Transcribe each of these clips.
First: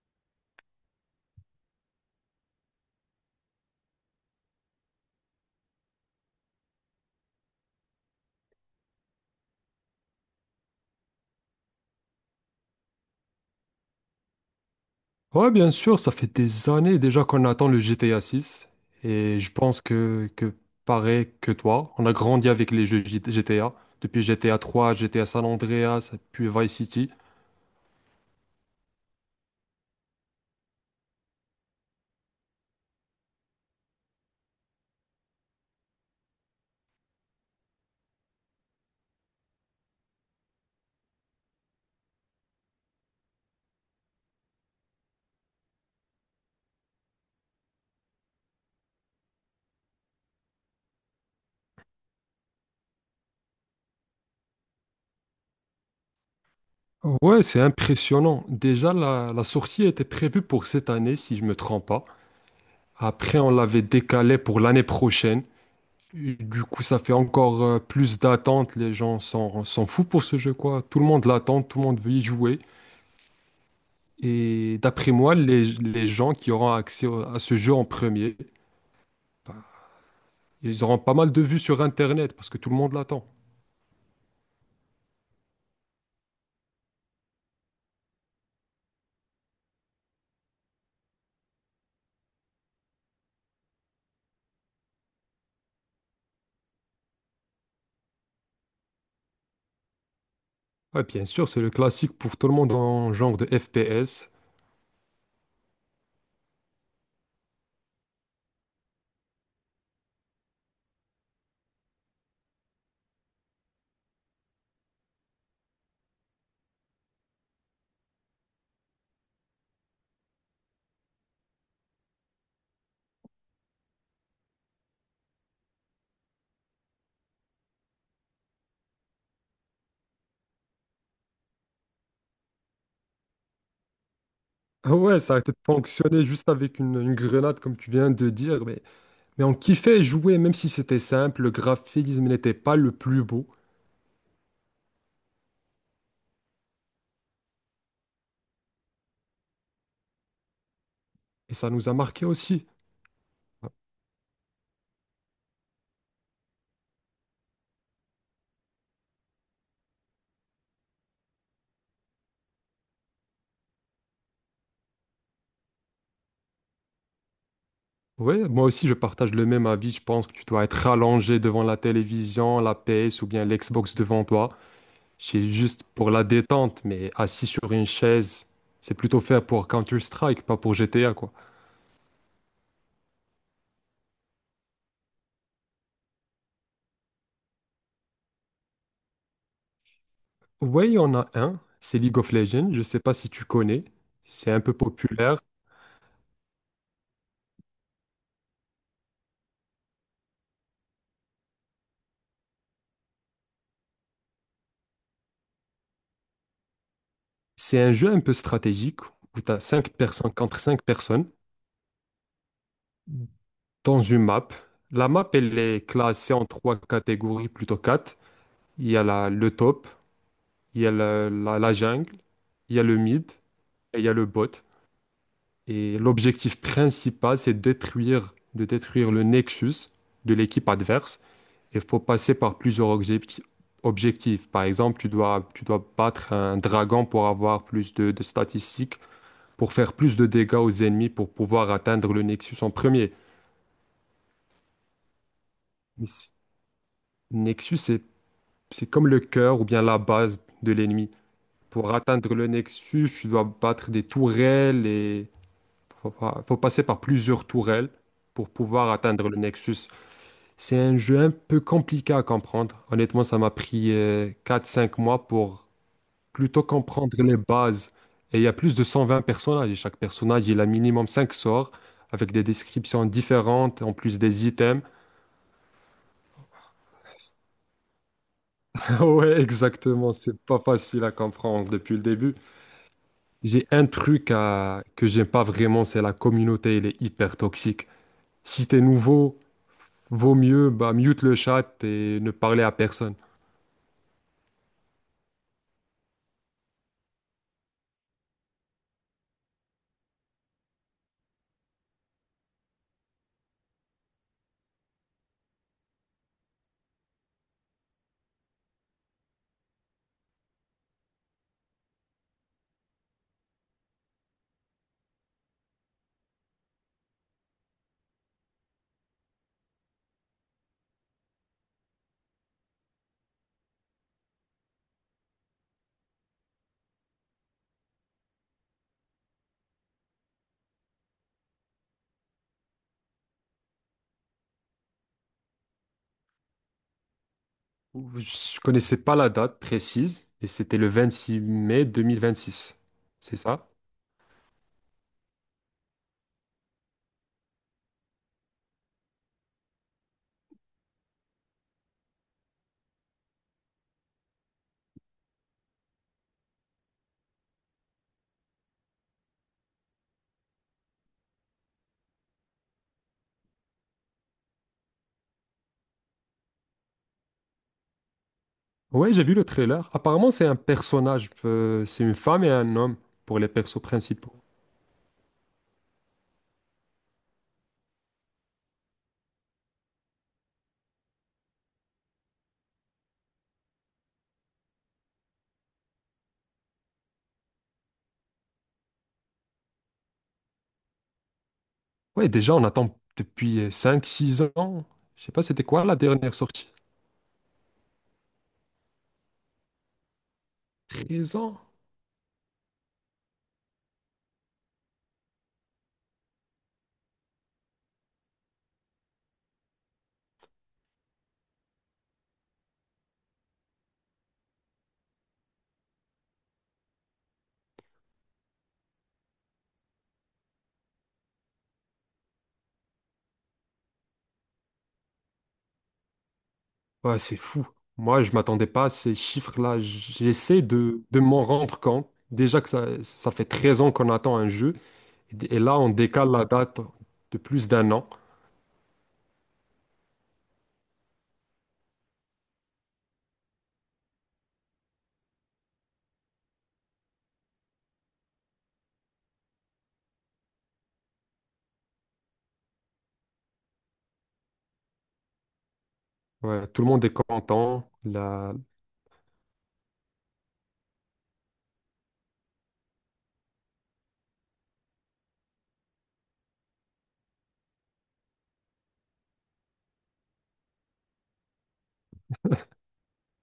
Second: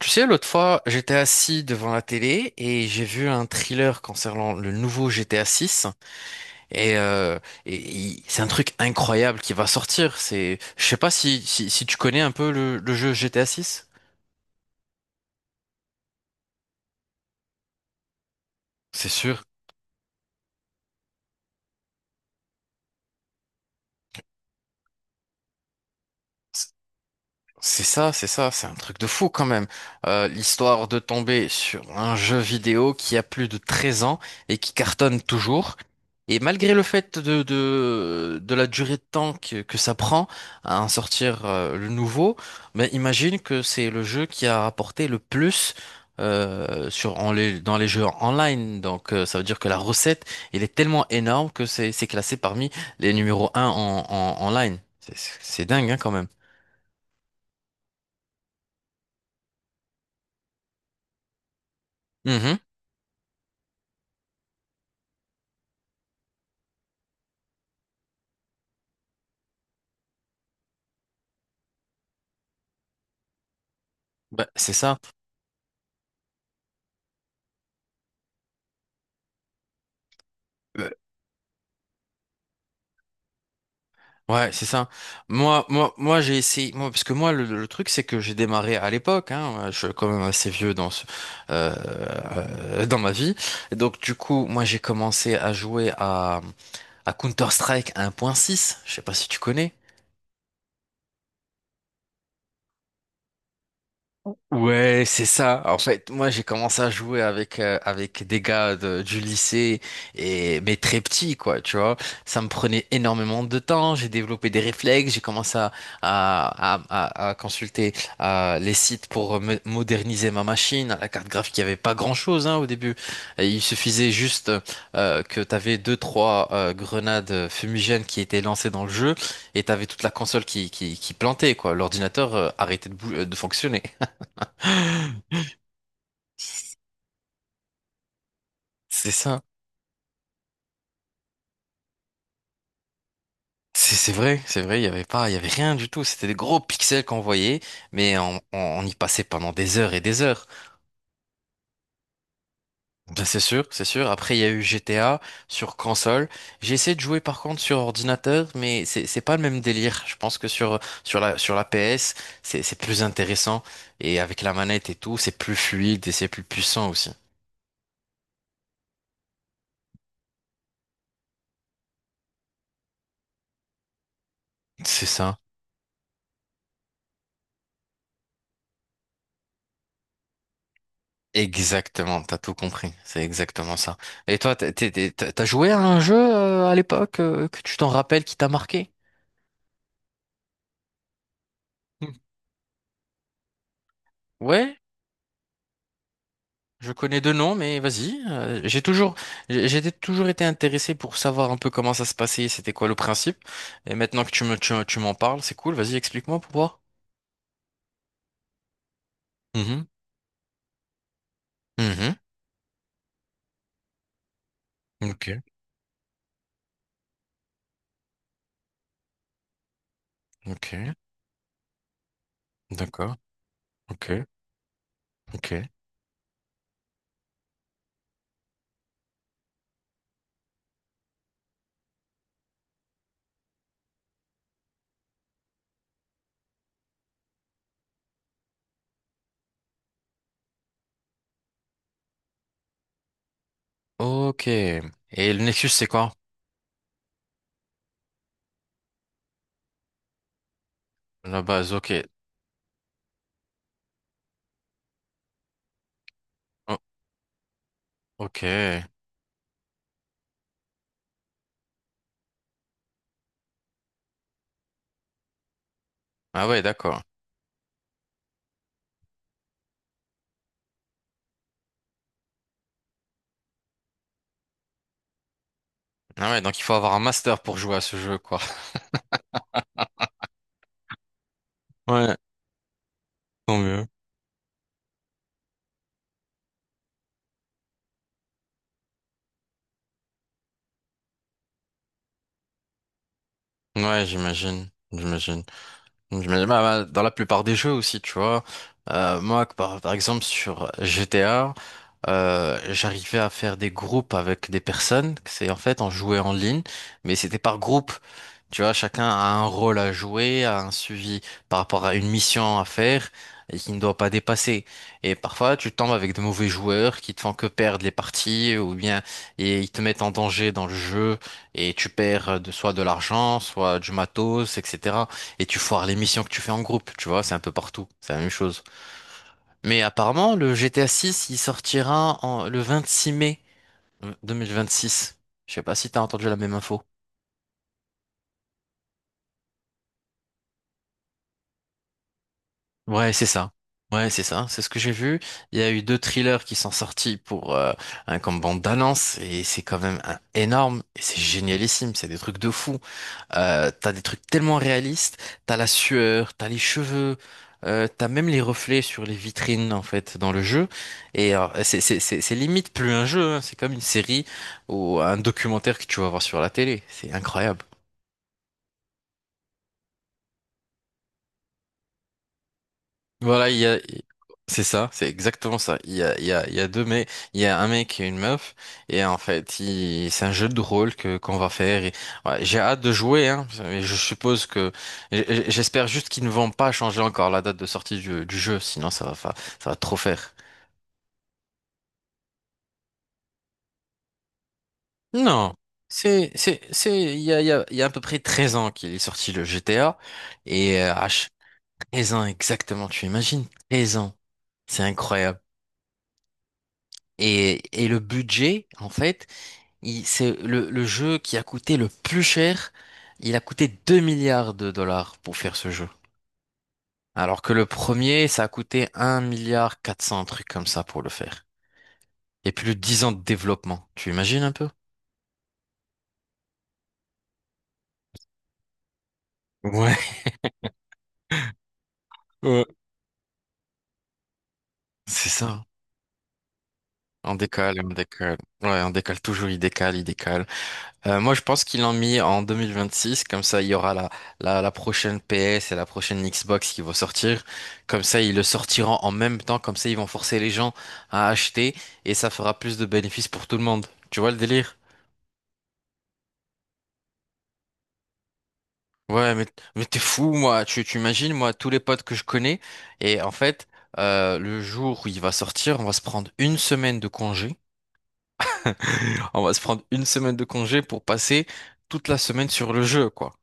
Tu sais, l'autre fois, j'étais assis devant la télé et j'ai vu un thriller concernant le nouveau GTA 6 et, euh, c'est un truc incroyable qui va sortir. Je sais pas si tu connais un peu le jeu GTA 6. Ouais, bien sûr, ça fait des années déjà qu'on attend le GTA 6, C'est et sûr. je pense que pareil que toi, on a grandi avec les jeux GTA, depuis GTA 3, GTA San Andreas, puis Vice City. C'est ça, c'est ça, c'est un truc de fou quand même. L'histoire de tomber sur un jeu vidéo qui a plus de 13 ans et qui cartonne toujours. Et malgré le fait de la durée de temps que ça prend à en sortir le nouveau, mais imagine que c'est le jeu qui a rapporté le plus dans les jeux online. Donc ça veut dire que la recette, elle est tellement énorme que c'est classé parmi les numéros un en line. C'est dingue, hein, quand même. Ouais, c'est impressionnant. Déjà, la sortie était prévue pour cette année, si je me trompe pas. Mm-hmm. Après, on l'avait décalée pour l'année prochaine. Et du coup, ça fait encore plus d'attente. Les gens s'en foutent pour ce jeu, quoi. Tout le monde l'attend, tout le monde veut y jouer. Bah, c'est Et ça. d'après moi, les gens qui auront accès à ce jeu en premier, ben, ils Euh, auront pas mal de vues sur Internet parce que tout le monde l'attend. Ouais, c'est ça. Moi, moi, moi, j'ai essayé. Moi, parce que moi, le truc, c'est que j'ai démarré à l'époque. Hein, je suis quand même assez vieux dans euh, dans ma vie. Et donc, du coup, moi, j'ai commencé à jouer à Counter-Strike 1.6. Je sais pas si tu connais. Ouais, bien sûr, c'est le classique pour tout le monde en genre de FPS. Ouais, c'est ça. En fait, moi, j'ai commencé à jouer avec avec des gars du lycée et mais très petits, quoi, tu vois. Ça me prenait énormément de temps. J'ai développé des réflexes. J'ai commencé à, à, à consulter les sites pour moderniser ma machine. La carte graphique, il y avait pas grand-chose, hein, au début. Et il suffisait juste que t'avais deux trois grenades fumigènes qui étaient lancées dans le jeu et t'avais toute la console qui plantait, quoi. L'ordinateur arrêtait de fonctionner. Ah ouais, ça a peut-être fonctionné juste avec une grenade, comme tu viens de dire, C'est ça. mais on kiffait jouer, même si c'était simple, le graphisme n'était pas le plus beau, C'est vrai, c'est vrai, il y avait pas, il y avait rien du tout. C'était des gros pixels qu'on voyait, mais on y passait pendant des heures et des heures. et ça nous a marqué aussi. Ben, c'est sûr, c'est sûr. Après, il y a eu GTA sur console. J'ai essayé de jouer par contre sur ordinateur, mais c'est pas le même délire. Je pense que sur la PS, c'est plus intéressant et avec la manette et tout, c'est plus fluide et c'est plus puissant aussi. Ouais, moi aussi, je partage le même avis, je pense que tu dois être rallongé devant la télévision, la PS ou bien l'Xbox devant toi. C'est ça. C'est juste pour la détente, mais assis sur une chaise, c'est plutôt fait pour Counter-Strike, pas pour GTA, quoi. Exactement, t'as tout compris, c'est exactement ça. Et toi, t'as joué à un jeu à l'époque que tu t'en rappelles qui t'a marqué? Ouais, il y en a un, c'est Hmm. League of Legends, je sais pas si tu connais, c'est un peu Ouais, populaire. je connais deux noms, mais vas-y. J'ai toujours, j'ai été- toujours été intéressé pour savoir un peu comment ça se passait, c'était quoi le principe. Et maintenant que tu m'en parles, c'est cool. Vas-y, explique-moi pour voir. C'est un jeu un peu stratégique où tu as Mhm. 5 personnes contre 5 personnes Mhm. dans une map. La map, Ok. elle est classée en trois catégories, plutôt quatre. Il y a le top, il y a Ok, la jungle, il y a le d'accord. mid et il y Ok, a le bot. ok, Et l'objectif principal, c'est détruire le nexus de l'équipe adverse. Il faut passer par plusieurs objectifs. Par exemple, tu dois battre un dragon pour avoir plus de statistiques, pour faire plus de dégâts aux ennemis, pour pouvoir atteindre le nexus en premier. ok. Et le Nexus, c'est Mais quoi? c- Nexus, c'est comme le cœur ou bien la base de l'ennemi. La base, Pour ok. atteindre le nexus, tu dois battre des tourelles et faut, faut Oh, passer par plusieurs tourelles ok. pour pouvoir atteindre le nexus. C'est un jeu un peu compliqué à comprendre. Honnêtement, ça m'a pris 4-5 mois pour Ah ouais, plutôt d'accord. comprendre les bases. Et il y a plus de 120 personnages, et chaque personnage, il a minimum 5 sorts avec des descriptions différentes, en plus des items. Ah ouais, donc il faut avoir un master pour jouer à ce jeu, quoi. Ouais, exactement, c'est pas facile à comprendre depuis le Ouais, début. tant J'ai mieux. un truc à... que j'aime pas vraiment, c'est la communauté, elle est hyper toxique. Si t'es nouveau, vaut mieux bah, mute le chat et ne parler à personne. Ouais, j'imagine. J'imagine. J'imagine, bah, dans la plupart des jeux aussi, tu vois. Moi, par exemple, sur GTA, j'arrivais à faire des groupes avec des personnes. C'est en fait, on jouait en ligne, mais c'était par groupe. Tu vois, chacun a un rôle à jouer, a un suivi par rapport à une mission à faire et qui ne doit pas dépasser. Et parfois, tu tombes avec de mauvais joueurs qui te font que perdre les parties ou bien et ils te mettent en danger dans le jeu et tu perds soit de l'argent, soit du matos, etc, et tu foires les missions que tu fais en groupe, tu vois, c'est un peu partout, c'est la même chose. Mais apparemment, le GTA 6, il sortira le 26 mai 2026. Je sais pas si t'as entendu la même info. Je connaissais pas la date précise et c'était le 26 mai 2026. Ouais, c'est C'est ça. ça? Ouais, c'est ça, c'est ce que j'ai vu. Il y a eu deux thrillers qui sont sortis pour un comme bande d'annonce et c'est quand même énorme, et c'est génialissime, c'est des trucs de fou. T'as des trucs tellement réalistes, t'as la sueur, t'as les cheveux, t'as même les reflets sur les vitrines en fait dans le jeu. Et c'est limite plus un jeu, hein. C'est comme une série ou un documentaire que tu vas voir sur la télé. C'est incroyable. Ouais, j'ai vu le trailer. Apparemment, c'est un personnage. Euh, c'est une femme et un homme pour les Voilà, il y a... persos principaux. c'est ça, c'est exactement ça. Il y a, il y a, il y a deux mecs, il y a un mec et une meuf, et en fait, c'est un jeu de rôle que qu'on va faire. Ouais, j'ai hâte de jouer, hein. Mais je suppose que, j- j'espère juste qu'ils ne vont pas changer encore la date de sortie du jeu, sinon ça va, ça va trop faire. Ouais, déjà, on attend depuis cinq, six ans. Je sais pas, Non, c'était quoi la dernière sortie? Il y a à peu près 13 ans qu'il est sorti le GTA, et euh, à ch- 13 ans? 13 ans exactement, tu imagines? 13 ans, c'est incroyable. Et le budget, en fait. C'est le jeu qui a coûté le plus cher. Il a coûté 2 milliards de dollars pour faire ce jeu. Alors que le premier, ça a coûté un milliard 400, un truc comme ça pour le faire. Et plus de 10 ans de développement. Tu imagines un peu? Ouais, c'est fou. Moi, je m'attendais pas à ces chiffres-là. Ouais, J'essaie de m'en rendre compte. Déjà ouais. que ça fait 13 ans qu'on attend un jeu. C'est Et ça. là, on décale la date On de plus décale, on d'un an. décale. Ouais, on décale toujours, il décale, il décale. Moi, je pense qu'ils l'ont mis en 2026. Comme ça, il y aura la prochaine PS et la prochaine Xbox qui vont sortir. Comme ça, ils le sortiront en même temps. Comme ça, ils vont forcer les gens à acheter, et ça fera plus de bénéfices pour tout le monde. Tu vois le délire? Ouais, tout le monde est content. La... Ouais, mais t'es fou, moi. Tu imagines, moi, tous les potes que je connais. Et en fait, le jour où il va sortir, on va se prendre une semaine de congé. On va se prendre une semaine de congé pour passer toute la semaine sur le jeu, quoi.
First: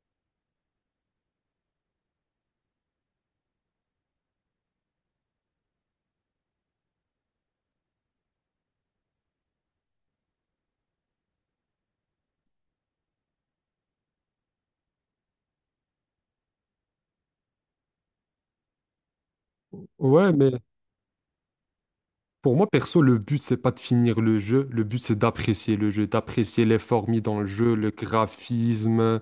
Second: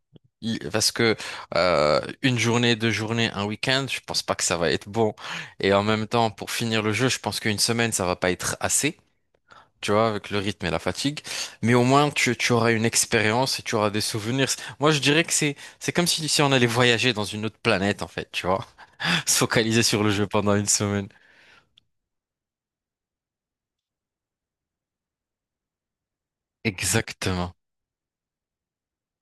Parce que une journée, deux journées, un week-end, je pense pas que ça va être bon. Et en même temps, pour finir le jeu, je pense qu'une semaine, ça va pas être assez, tu vois, avec le rythme et la fatigue. Mais au moins, tu auras une expérience et tu, auras des souvenirs. Moi, je dirais que c'est comme si on allait voyager dans une autre planète, en fait, tu vois. Se focaliser sur le jeu Ouais, mais pendant une semaine. pour moi, perso, le but, c'est pas de finir le jeu. Le but, c'est d'apprécier le jeu, d'apprécier l'effort mis dans le Exactement. jeu, le graphisme,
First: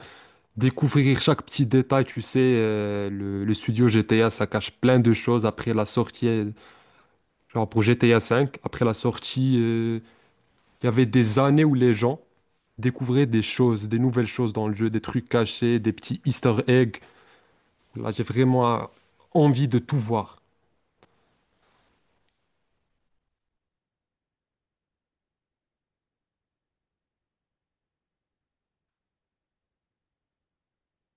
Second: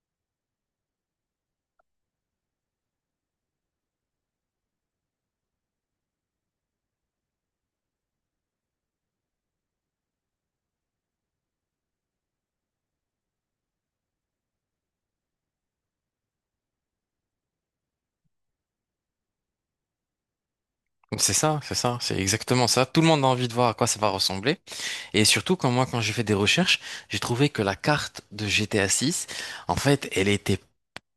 découvrir chaque petit détail. Tu sais, le studio GTA, ça cache plein de choses après la sortie. Euh, genre pour GTA V, après la sortie, il y avait des années où les gens découvraient des choses, des nouvelles choses dans le jeu, des trucs cachés, des petits easter eggs. Là, j'ai vraiment envie de tout voir. C'est ça, c'est ça, c'est exactement ça. Tout le monde a envie de voir à quoi ça va ressembler. Et surtout, quand moi, quand j'ai fait des recherches, j'ai trouvé que la carte de GTA 6, en fait, elle était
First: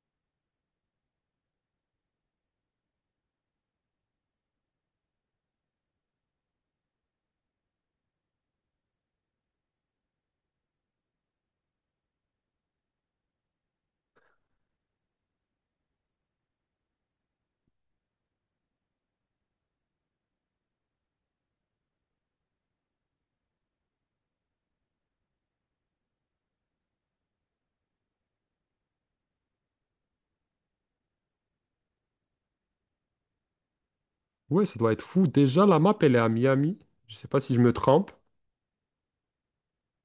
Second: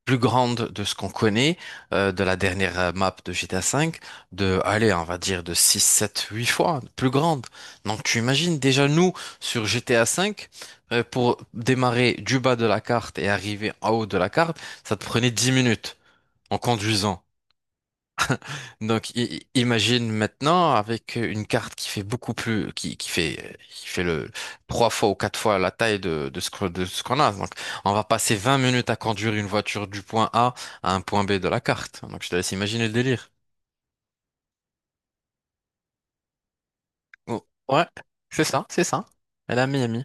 plus grande de ce qu'on connaît, de la dernière map de GTA 5, allez, on va dire de 6, 7, 8 fois plus grande. Donc, tu imagines déjà nous, sur GTA 5, pour démarrer du bas de la carte et arriver en haut de la carte, ça te prenait 10 minutes en conduisant. Donc, imagine maintenant avec une carte qui fait beaucoup plus, qui fait le trois fois ou quatre fois la taille de, de ce qu'on a. Donc, on va passer 20 minutes à conduire une voiture du point A à un point B de la carte. Donc, je te laisse imaginer le délire. Ouais, ça doit être fou. Déjà, la map, elle est à Miami. Je sais pas Oh, si je me ouais, trompe. c'est ça, c'est ça. Elle a Miami.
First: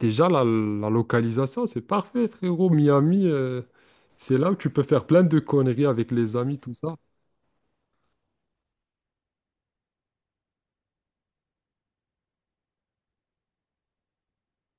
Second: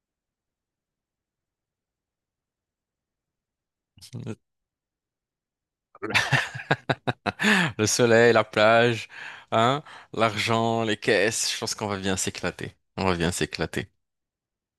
Déjà, la localisation, c'est parfait, frérot. Miami, c'est là où tu peux faire plein de conneries avec les amis, tout ça. Le soleil, la plage, hein, l'argent, les caisses. Je pense qu'on va bien s'éclater. On va bien s'éclater.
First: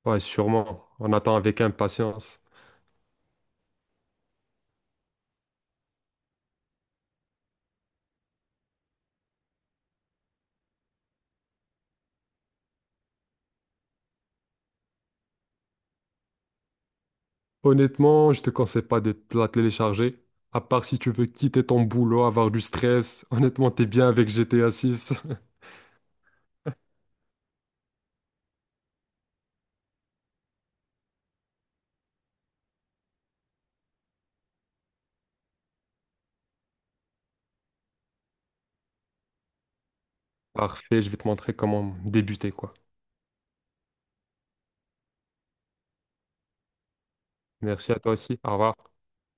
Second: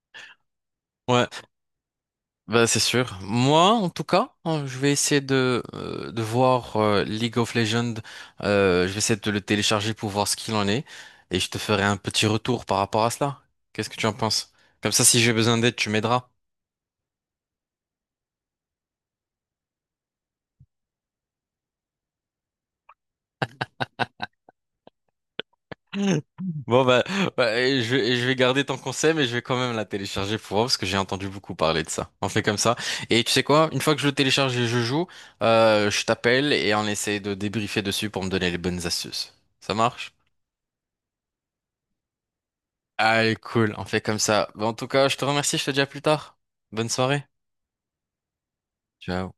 Ouais, sûrement. On Ouais. attend avec impatience. Bah, c'est sûr. Moi, en tout cas, hein, je vais essayer de voir League of Legends. Je vais essayer de le télécharger pour voir ce qu'il en est. Et je te ferai un petit retour par rapport à cela. Qu'est-ce que tu en penses? Comme ça, si j'ai besoin d'aide, tu m'aideras. Honnêtement, je te conseille pas de te la télécharger. À part si tu veux quitter ton boulot, avoir du stress. Honnêtement, t'es bien avec GTA 6. Bon, bah, bah, et je vais garder ton conseil, mais je vais quand même la télécharger pour voir parce que j'ai entendu beaucoup parler de ça. On fait comme ça. Et tu sais quoi? Une fois que je le télécharge et je joue, je t'appelle et on essaie de débriefer dessus pour me donner les bonnes astuces. Ça marche? Parfait, je vais te montrer comment débuter, quoi. Allez, cool, on fait comme ça. Bon, en tout cas, je te remercie, je te dis à plus tard. Bonne soirée. Merci à toi aussi. Au revoir. Ciao.